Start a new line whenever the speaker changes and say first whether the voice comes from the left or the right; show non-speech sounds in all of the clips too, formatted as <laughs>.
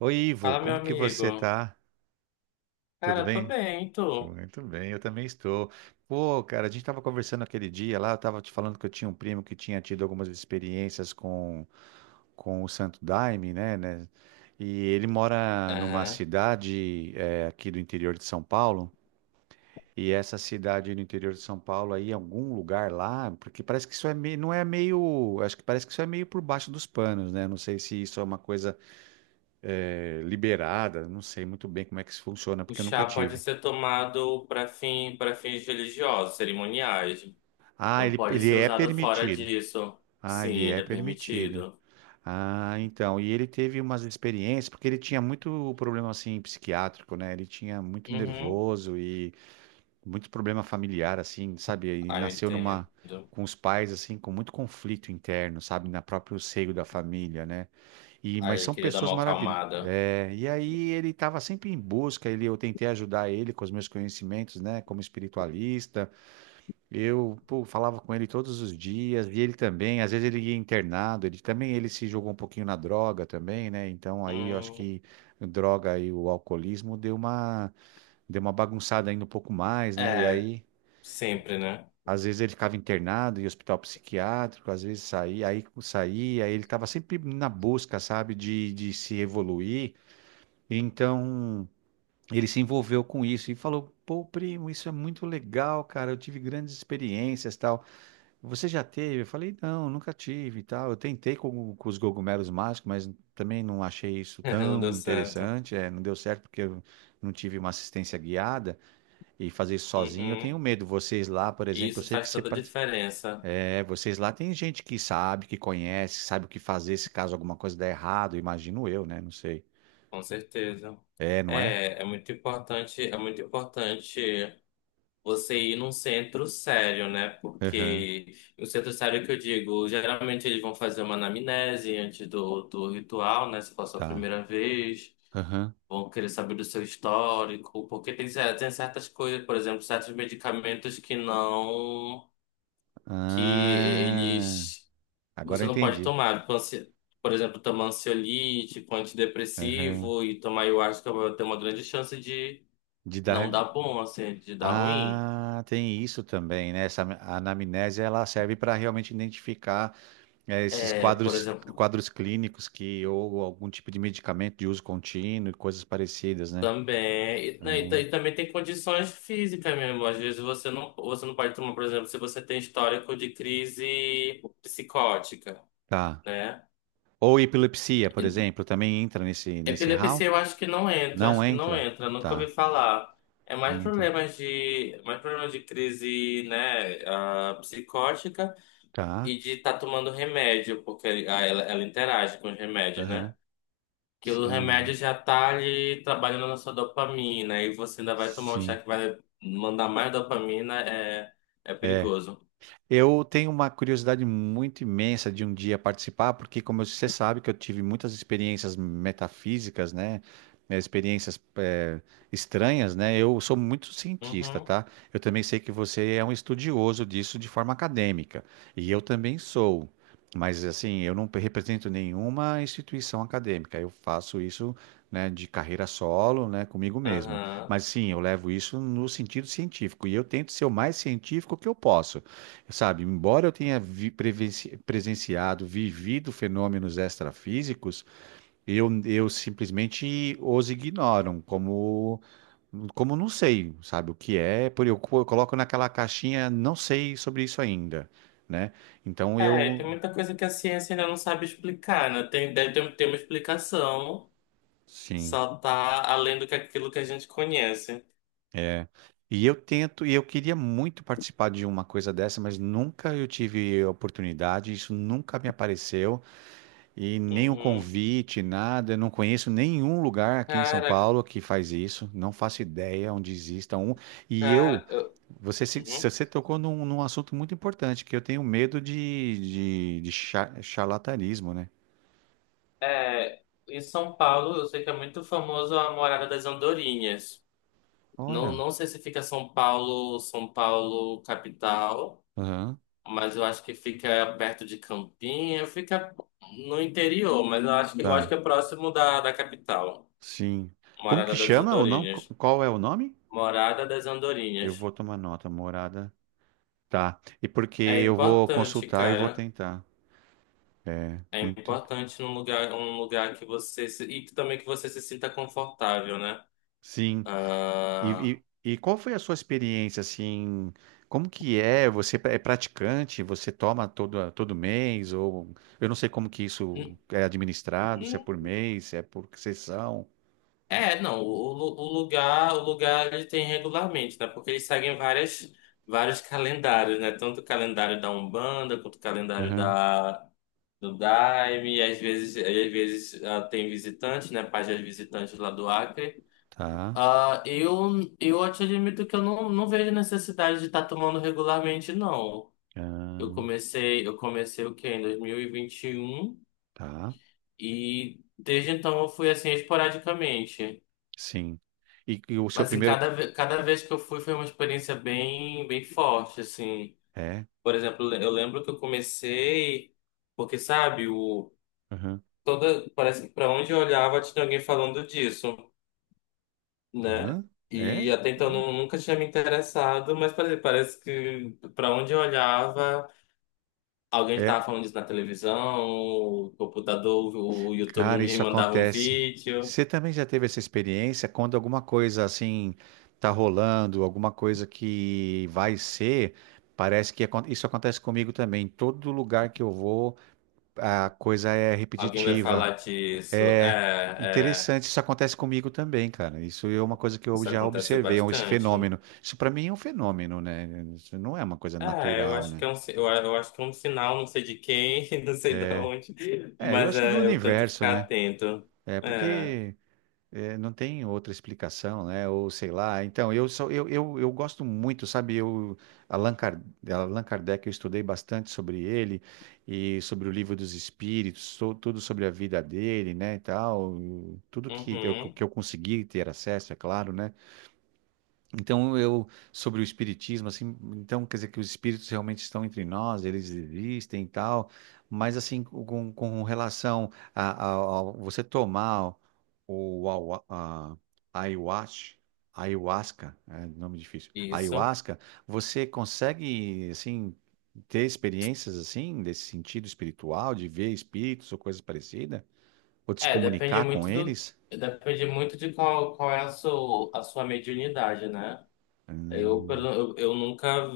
right: Oi, Ivo,
left: Fala, meu
right: como que você
left: amigo.
right: tá? Tudo
left: Cara, tô
right: bem?
left: bem, e tu?
right: Muito bem, eu também estou. Pô, cara, a gente tava conversando aquele dia lá, eu tava te falando que eu tinha um primo que tinha tido algumas experiências com o Santo Daime, né? E ele mora numa
left: Aham.
right: cidade aqui do interior de São Paulo, e essa cidade no interior de São Paulo aí, algum lugar lá, porque parece que isso é meio, não é meio, acho que parece que isso é meio por baixo dos panos, né? Não sei se isso é uma coisa liberada, não sei muito bem como é que isso funciona,
left: O
right: porque eu nunca
left: chá pode
right: tive.
left: ser tomado para fins religiosos, cerimoniais.
right: Ah,
left: Não
right: ele,
left: pode
right: ele
left: ser
right: é
left: usado fora
right: permitido.
left: disso.
right: Ah,
left: Sim,
right: ele é
left: ele é
right: permitido.
left: permitido.
right: Ah, então, e ele teve umas experiências, porque ele tinha muito problema, assim, psiquiátrico, né? Ele tinha muito
left: Uhum.
right: nervoso e muito problema familiar, assim, sabe? Ele
left: Ah, eu
right: nasceu
left: entendo.
right: numa, com os pais, assim, com muito conflito interno, sabe? Na próprio seio da família, né? E, mas
left: Aí eu
right: são
left: queria dar
right: pessoas
left: uma
right: maravilhosas.
left: acalmada.
right: É, e aí ele estava sempre em busca, ele, eu tentei ajudar ele com os meus conhecimentos, né, como espiritualista. Eu, pô, falava com ele todos os dias, e ele também, às vezes ele ia internado, ele também, ele se jogou um pouquinho na droga também, né? Então aí eu acho
left: Hum,
right: que a droga e o alcoolismo deu uma bagunçada ainda um pouco mais, né? E
left: é,
right: aí,
left: sempre, né?
right: às vezes ele ficava internado em hospital psiquiátrico, às vezes saía, aí saía, ele estava sempre na busca, sabe, de se evoluir. Então, ele se envolveu com isso e falou: "Pô, primo, isso é muito legal, cara. Eu tive grandes experiências, tal. Você já teve?" Eu falei: "Não, nunca tive, e tal. Eu tentei com os cogumelos mágicos, mas também não achei isso
left: <laughs> Não deu
right: tão
left: certo.
right: interessante. É, não deu certo porque eu não tive uma assistência guiada e fazer isso sozinho, eu tenho
left: Uhum.
right: medo. Vocês lá, por
left: E
right: exemplo, eu
left: isso
right: sei
left: faz
right: que
left: toda a diferença,
right: vocês lá tem gente que sabe, que conhece, sabe o que fazer se caso alguma coisa der errado, imagino eu, né? Não sei.
left: com certeza.
right: É, não é?
left: É muito importante, é muito importante você ir num centro sério, né?
right: Aham.
left: Porque o centro sério que eu digo, geralmente eles vão fazer uma anamnese antes do ritual, né? Se for a sua
right: Tá.
left: primeira vez,
right: Aham.
left: vão querer saber do seu histórico, porque tem certas coisas, por exemplo, certos medicamentos que não, que
right: Ah,
left: eles
right: agora
left: Você
right: eu
left: não pode
right: entendi.
left: tomar, tipo, por exemplo, tomar ansiolítico,
right: Aham.
left: antidepressivo e tomar ayahuasca vai ter uma grande chance de
right: De
left: não
right: dar.
left: dar bom, assim, de dar ruim.
right: Ah, tem isso também, né? Essa anamnese ela serve para realmente identificar esses
left: É, por
right: quadros,
left: exemplo,
right: quadros clínicos que ou algum tipo de medicamento de uso contínuo e coisas parecidas, né?
left: também. E, né,
right: Hum,
left: e também tem condições físicas mesmo. Às vezes você não pode tomar, por exemplo, se você tem histórico de crise psicótica,
right: tá.
left: né?
right: Ou epilepsia, por exemplo, também entra nesse RAW?
left: Epilepsia eu acho que não entra,
right: Não
left: acho que não
right: entra?
left: entra, nunca
right: Tá.
left: ouvi falar. É mais
right: Não entra.
left: mais problemas de crise, né, psicótica
right: Tá.
left: e de estar tomando remédio, porque ela interage com os remédios, né?
right: Aham.
left: Que
right: S-
left: o
right: ah,
left: remédio já tá ali trabalhando na sua dopamina e você ainda vai tomar um chá
right: sim.
left: que vai mandar mais dopamina, é
right: É.
left: perigoso.
right: Eu tenho uma curiosidade muito imensa de um dia participar, porque, como você sabe, que eu tive muitas experiências metafísicas, né? Experiências, estranhas, né? Eu sou muito cientista,
left: Uhum,
right: tá? Eu também sei que você é um estudioso disso de forma acadêmica, e eu também sou. Mas, assim, eu não represento nenhuma instituição acadêmica. Eu faço isso, né, de carreira solo, né, comigo mesmo.
left: aham.
right: Mas, sim, eu levo isso no sentido científico, e eu tento ser o mais científico que eu posso. Sabe, embora eu tenha presenciado, vivido fenômenos extrafísicos, eu simplesmente os ignoram como não sei, sabe, o que é, por eu, eu coloco naquela caixinha, não sei sobre isso ainda, né? Então
left: É, tem
right: eu,
left: muita coisa que a ciência ainda não sabe explicar, né? Deve ter uma explicação.
right: sim,
left: Só tá além do que aquilo que a gente conhece.
right: é. E eu tento, e eu queria muito participar de uma coisa dessa, mas nunca eu tive oportunidade, isso nunca me apareceu. E nenhum
left: Uhum.
right: convite, nada. Eu não conheço nenhum lugar aqui em São
left: Cara,
right: Paulo que faz isso. Não faço ideia onde exista um. E eu,
left: cara. eu-
right: você,
left: uhum.
right: você tocou num assunto muito importante, que eu tenho medo de charlatanismo, né?
left: É, em São Paulo, eu sei que é muito famoso a Morada das Andorinhas. Não,
right: Olha.
left: não sei se fica São Paulo, São Paulo capital,
right: Aham,
left: mas eu acho que fica perto de Campinha, fica no interior, mas eu acho que, eu acho
right: tá.
left: que é próximo da capital.
right: Sim. Como
left: Morada
right: que
left: das
right: chama ou não?
left: Andorinhas.
right: Qual é o nome?
left: Morada das
right: Eu
left: Andorinhas.
right: vou tomar nota, morada. Tá. E porque
left: É
right: eu vou
left: importante,
right: consultar e vou
left: cara.
right: tentar. É,
left: É
right: muito.
left: importante um lugar que você se, e que também que você se sinta confortável, né?
right: Sim.
left: Ah,
right: E qual foi a sua experiência, assim, como que é? Você é praticante? Você toma todo mês? Ou eu não sei como que isso
left: hum,
right: é administrado, se é
left: hum.
right: por mês, se é por sessão.
left: É, não, o lugar ele tem regularmente, né? Porque eles seguem vários calendários, né? Tanto o calendário da Umbanda quanto o calendário
right: Aham,
left: da do Daime, e às vezes, tem visitantes, né? Páginas visitantes lá do Acre.
right: tá.
left: Ah, eu te admito que eu não vejo necessidade de estar tomando regularmente, não. Eu
right: Ah,
left: comecei, eu comecei o quê? Em 2021 e vinte e um
right: tá.
left: e desde então eu fui assim esporadicamente.
right: Sim. E o seu
left: Mas em
right: primeiro...
left: cada vez que eu fui foi uma experiência bem, bem forte, assim.
right: É.
left: Por exemplo, eu lembro que eu comecei porque, sabe, o
right: Aham.
left: toda parece que para onde eu olhava tinha alguém falando disso, né?
right: Aham.
left: E
right: É?
left: até então eu
right: Olha.
left: nunca tinha me interessado, mas parece que para onde eu olhava alguém estava
right: É,
left: falando disso na televisão, o computador, o YouTube
right: cara,
left: me
right: isso
left: mandava um
right: acontece.
left: vídeo.
right: Você também já teve essa experiência quando alguma coisa assim tá rolando, alguma coisa que vai ser, parece que isso acontece comigo também. Todo lugar que eu vou, a coisa é
left: Alguém vai
right: repetitiva.
left: falar disso.
right: É
left: É,
right: interessante, isso acontece comigo também, cara. Isso é uma coisa que eu
left: isso
right: já
left: acontece
right: observei, esse
left: bastante.
right: fenômeno. Isso pra mim é um fenômeno, né? Isso não é uma coisa
left: É,
right: natural, né?
left: eu acho que é um sinal, não sei de quem, <laughs> não sei de onde,
right: É, eu
left: mas
right: acho que do
left: é, eu tento
right: universo,
left: ficar
right: né?
left: atento.
right: É
left: É,
right: porque É, não tem outra explicação, né? Ou sei lá. Então, eu gosto muito, sabe? Allan Kardec, eu estudei bastante sobre ele e sobre o Livro dos Espíritos, tudo sobre a vida dele, né, e tal, tudo que eu,
left: uhum,
right: que eu consegui ter acesso, é claro, né? Então, eu, sobre o espiritismo, assim, então quer dizer que os espíritos realmente estão entre nós, eles existem e tal, mas assim, com relação você tomar o, awa- a, ayahuasca, ayahuasca, é nome difícil,
left: isso.
right: ayahuasca, você consegue, assim, ter experiências, assim, desse sentido espiritual, de ver espíritos ou coisa parecida, ou de se
left: É, depende
right: comunicar com
left: muito do,
right: eles?
left: depende muito de qual é a sua mediunidade, né? Eu,
right: Hum,
left: pelo- eu, eu nunca.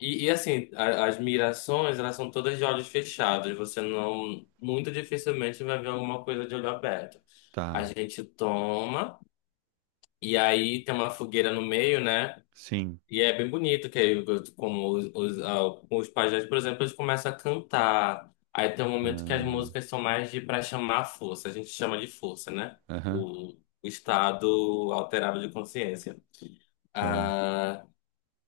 left: E, assim, as migrações, elas são todas de olhos fechados. Você não, muito dificilmente vai ver alguma coisa de olho aberto. A
right: tá,
left: gente toma, e aí tem uma fogueira no meio, né?
right: sim,
left: E é bem bonito, que aí, como os pajés, por exemplo, eles começam a cantar. Aí tem um momento que as
right: hum,
left: músicas são mais de para chamar a força. A gente chama de força, né?
right: aham.
left: O, o estado alterado de consciência.
right: Tá.
left: Ah,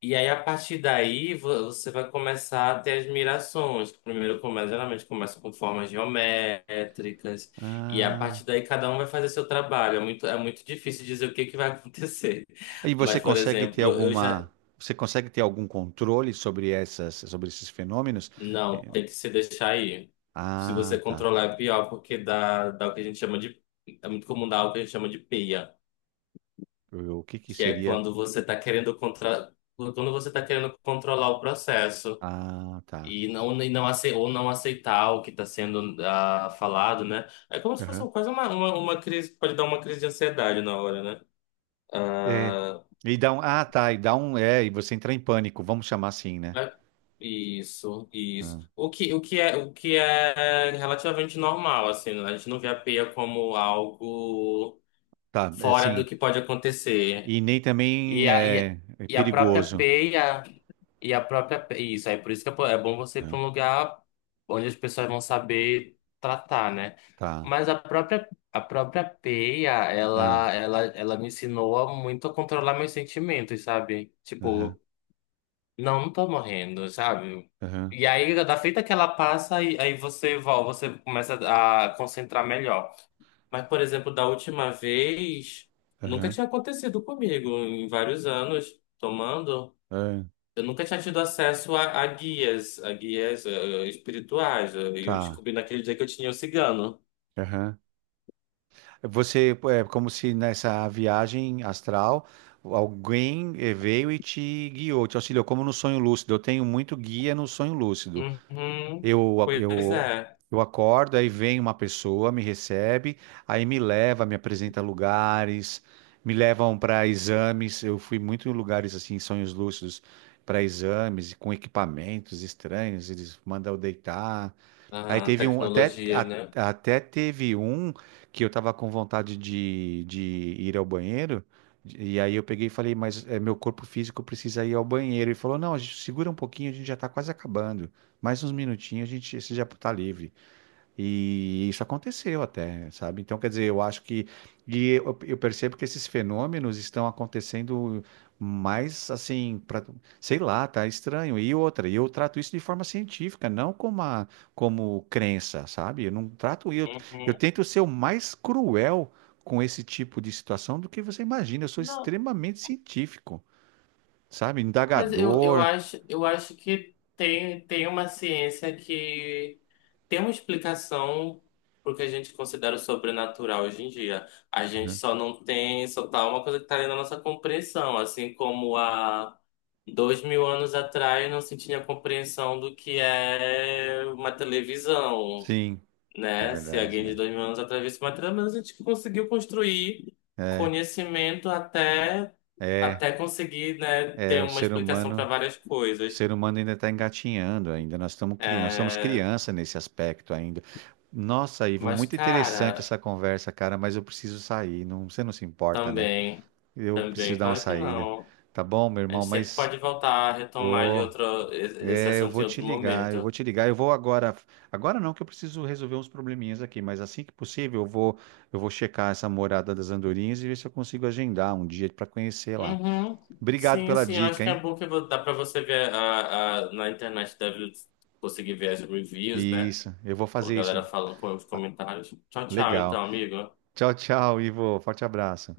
left: e aí, a partir daí, você vai começar a ter admirações. Primeiro começa, geralmente começa com formas geométricas, e a
right: Ah.
left: partir daí cada um vai fazer seu trabalho. É muito difícil dizer o que que vai <laughs> acontecer.
right: E você
left: Mas, por
right: consegue
left: exemplo, eu já.
right: ter algum controle sobre sobre esses fenômenos?
left: Não,
right: Eh,
left: tem que se deixar aí. Se
right: Ah,
left: você
right: tá.
left: controlar é pior, porque dá o que a gente chama de. É muito comum dar o que a gente chama de peia,
right: O que que
left: que é
right: seria?
left: quando você está querendo quando você tá querendo controlar o processo.
right: Ah, tá.
left: Ou não aceitar o que está sendo falado, né? É como se fosse
right: Aham.
left: quase uma crise, pode dar uma crise de ansiedade na hora, né?
right: É.
left: Ah,
right: E dá um, ah, tá. E dá um, é. E você entra em pânico. Vamos chamar assim, né?
left: é- isso, isso.
right: Ah,
left: O que é relativamente normal, assim, né? A gente não vê a peia como algo
right: tá. É
left: fora do
right: assim.
left: que pode acontecer.
right: E nem
left: E
right: também
left: a, e, a-
right: é
left: e a própria
right: perigoso.
left: peia. Isso, aí por isso que é bom você ir
right: Ah,
left: para um lugar onde as pessoas vão saber tratar, né?
right: tá.
left: Mas a própria peia,
right: Ah,
left: ela me ensinou a muito a controlar meus sentimentos, sabe?
right: aham.
left: Tipo, não tô morrendo, sabe?
right: Aham.
left: E aí, da feita que ela passa, aí você começa a concentrar melhor. Mas, por exemplo, da última vez, nunca
right: Aham.
left: tinha acontecido comigo em vários anos tomando.
right: Aham.
left: Eu nunca tinha tido acesso a guias espirituais. Eu
right: Tá.
left: descobri naquele dia que eu tinha o cigano.
right: Aham. Você, é como se nessa viagem astral, alguém veio e te guiou, te auxiliou, como no sonho lúcido. Eu tenho muito guia no sonho lúcido.
left: Uhum.
right: Eu,
left: Pois
right: eu,
left: é.
right: eu acordo, aí vem uma pessoa, me recebe, aí me leva, me apresenta lugares, me levam para exames. Eu fui muito em lugares assim, em sonhos lúcidos, para exames, com equipamentos estranhos. Eles mandam eu deitar. Aí
left: Ah,
right: teve um, até,
left: tecnologias, né?
right: até teve um que eu tava com vontade de ir ao banheiro, e aí eu peguei e falei, mas é, meu corpo físico precisa ir ao banheiro. E falou, não, a gente segura um pouquinho, a gente já tá quase acabando. Mais uns minutinhos, a gente, você já tá livre. E isso aconteceu até, sabe? Então, quer dizer, eu acho que. E eu percebo que esses fenômenos estão acontecendo mais assim, pra, sei lá, tá estranho. E outra, e eu trato isso de forma científica, não como crença, sabe? Eu não trato. Eu
left: Uhum.
right: tento ser o mais cruel com esse tipo de situação do que você imagina. Eu sou
left: Não.
right: extremamente científico, sabe?
left: Mas eu, eu
right: Indagador.
left: acho, eu acho que tem uma ciência que tem uma explicação pro que a gente considera o sobrenatural hoje em dia. A gente
right: Uhum.
left: só não tem, só tá uma coisa que tá ali na nossa compreensão, assim como há 2.000 anos atrás não se tinha compreensão do que é uma televisão,
right: Sim, é
left: né? Se
right: verdade.
left: alguém de 2.000 anos atrás visse uma trama, mas a gente conseguiu construir
right: É,
left: conhecimento até,
right: é, é
left: até conseguir, né,
right: é
left: ter
right: o
left: uma
right: ser
left: explicação para
right: humano.
left: várias
right: O
left: coisas.
right: ser humano ainda está engatinhando, ainda nós estamos cri... nós somos
left: É,
right: criança nesse aspecto ainda. Nossa, Ivo,
left: mas,
right: muito interessante
left: cara,
right: essa conversa, cara, mas eu preciso sair. Não, você não se importa, né?
left: também,
right: Eu preciso
left: também,
right: dar uma
left: claro que
right: saída.
left: não.
right: Tá bom, meu
left: A
right: irmão,
left: gente sempre
right: mas
left: pode voltar a retomar
right: ô,
left: esse
right: eu
left: assunto
right: vou
left: em
right: te
left: outro
right: ligar, eu vou
left: momento.
right: te ligar. Eu vou agora. Agora não, que eu preciso resolver uns probleminhas aqui, mas assim que possível, eu vou checar essa Morada das Andorinhas e ver se eu consigo agendar um dia para conhecer lá.
left: Uhum.
right: Obrigado
left: Sim,
right: pela
left: sim, eu acho
right: dica,
left: que é
right: hein?
left: bom que dá para você ver na internet, deve conseguir ver as reviews, né?
right: Isso, eu vou
left: Pô, a
right: fazer isso.
left: galera falando com os comentários. Tchau, tchau,
right: Legal.
left: então, amigo.
right: Tchau, tchau, Ivo. Forte abraço.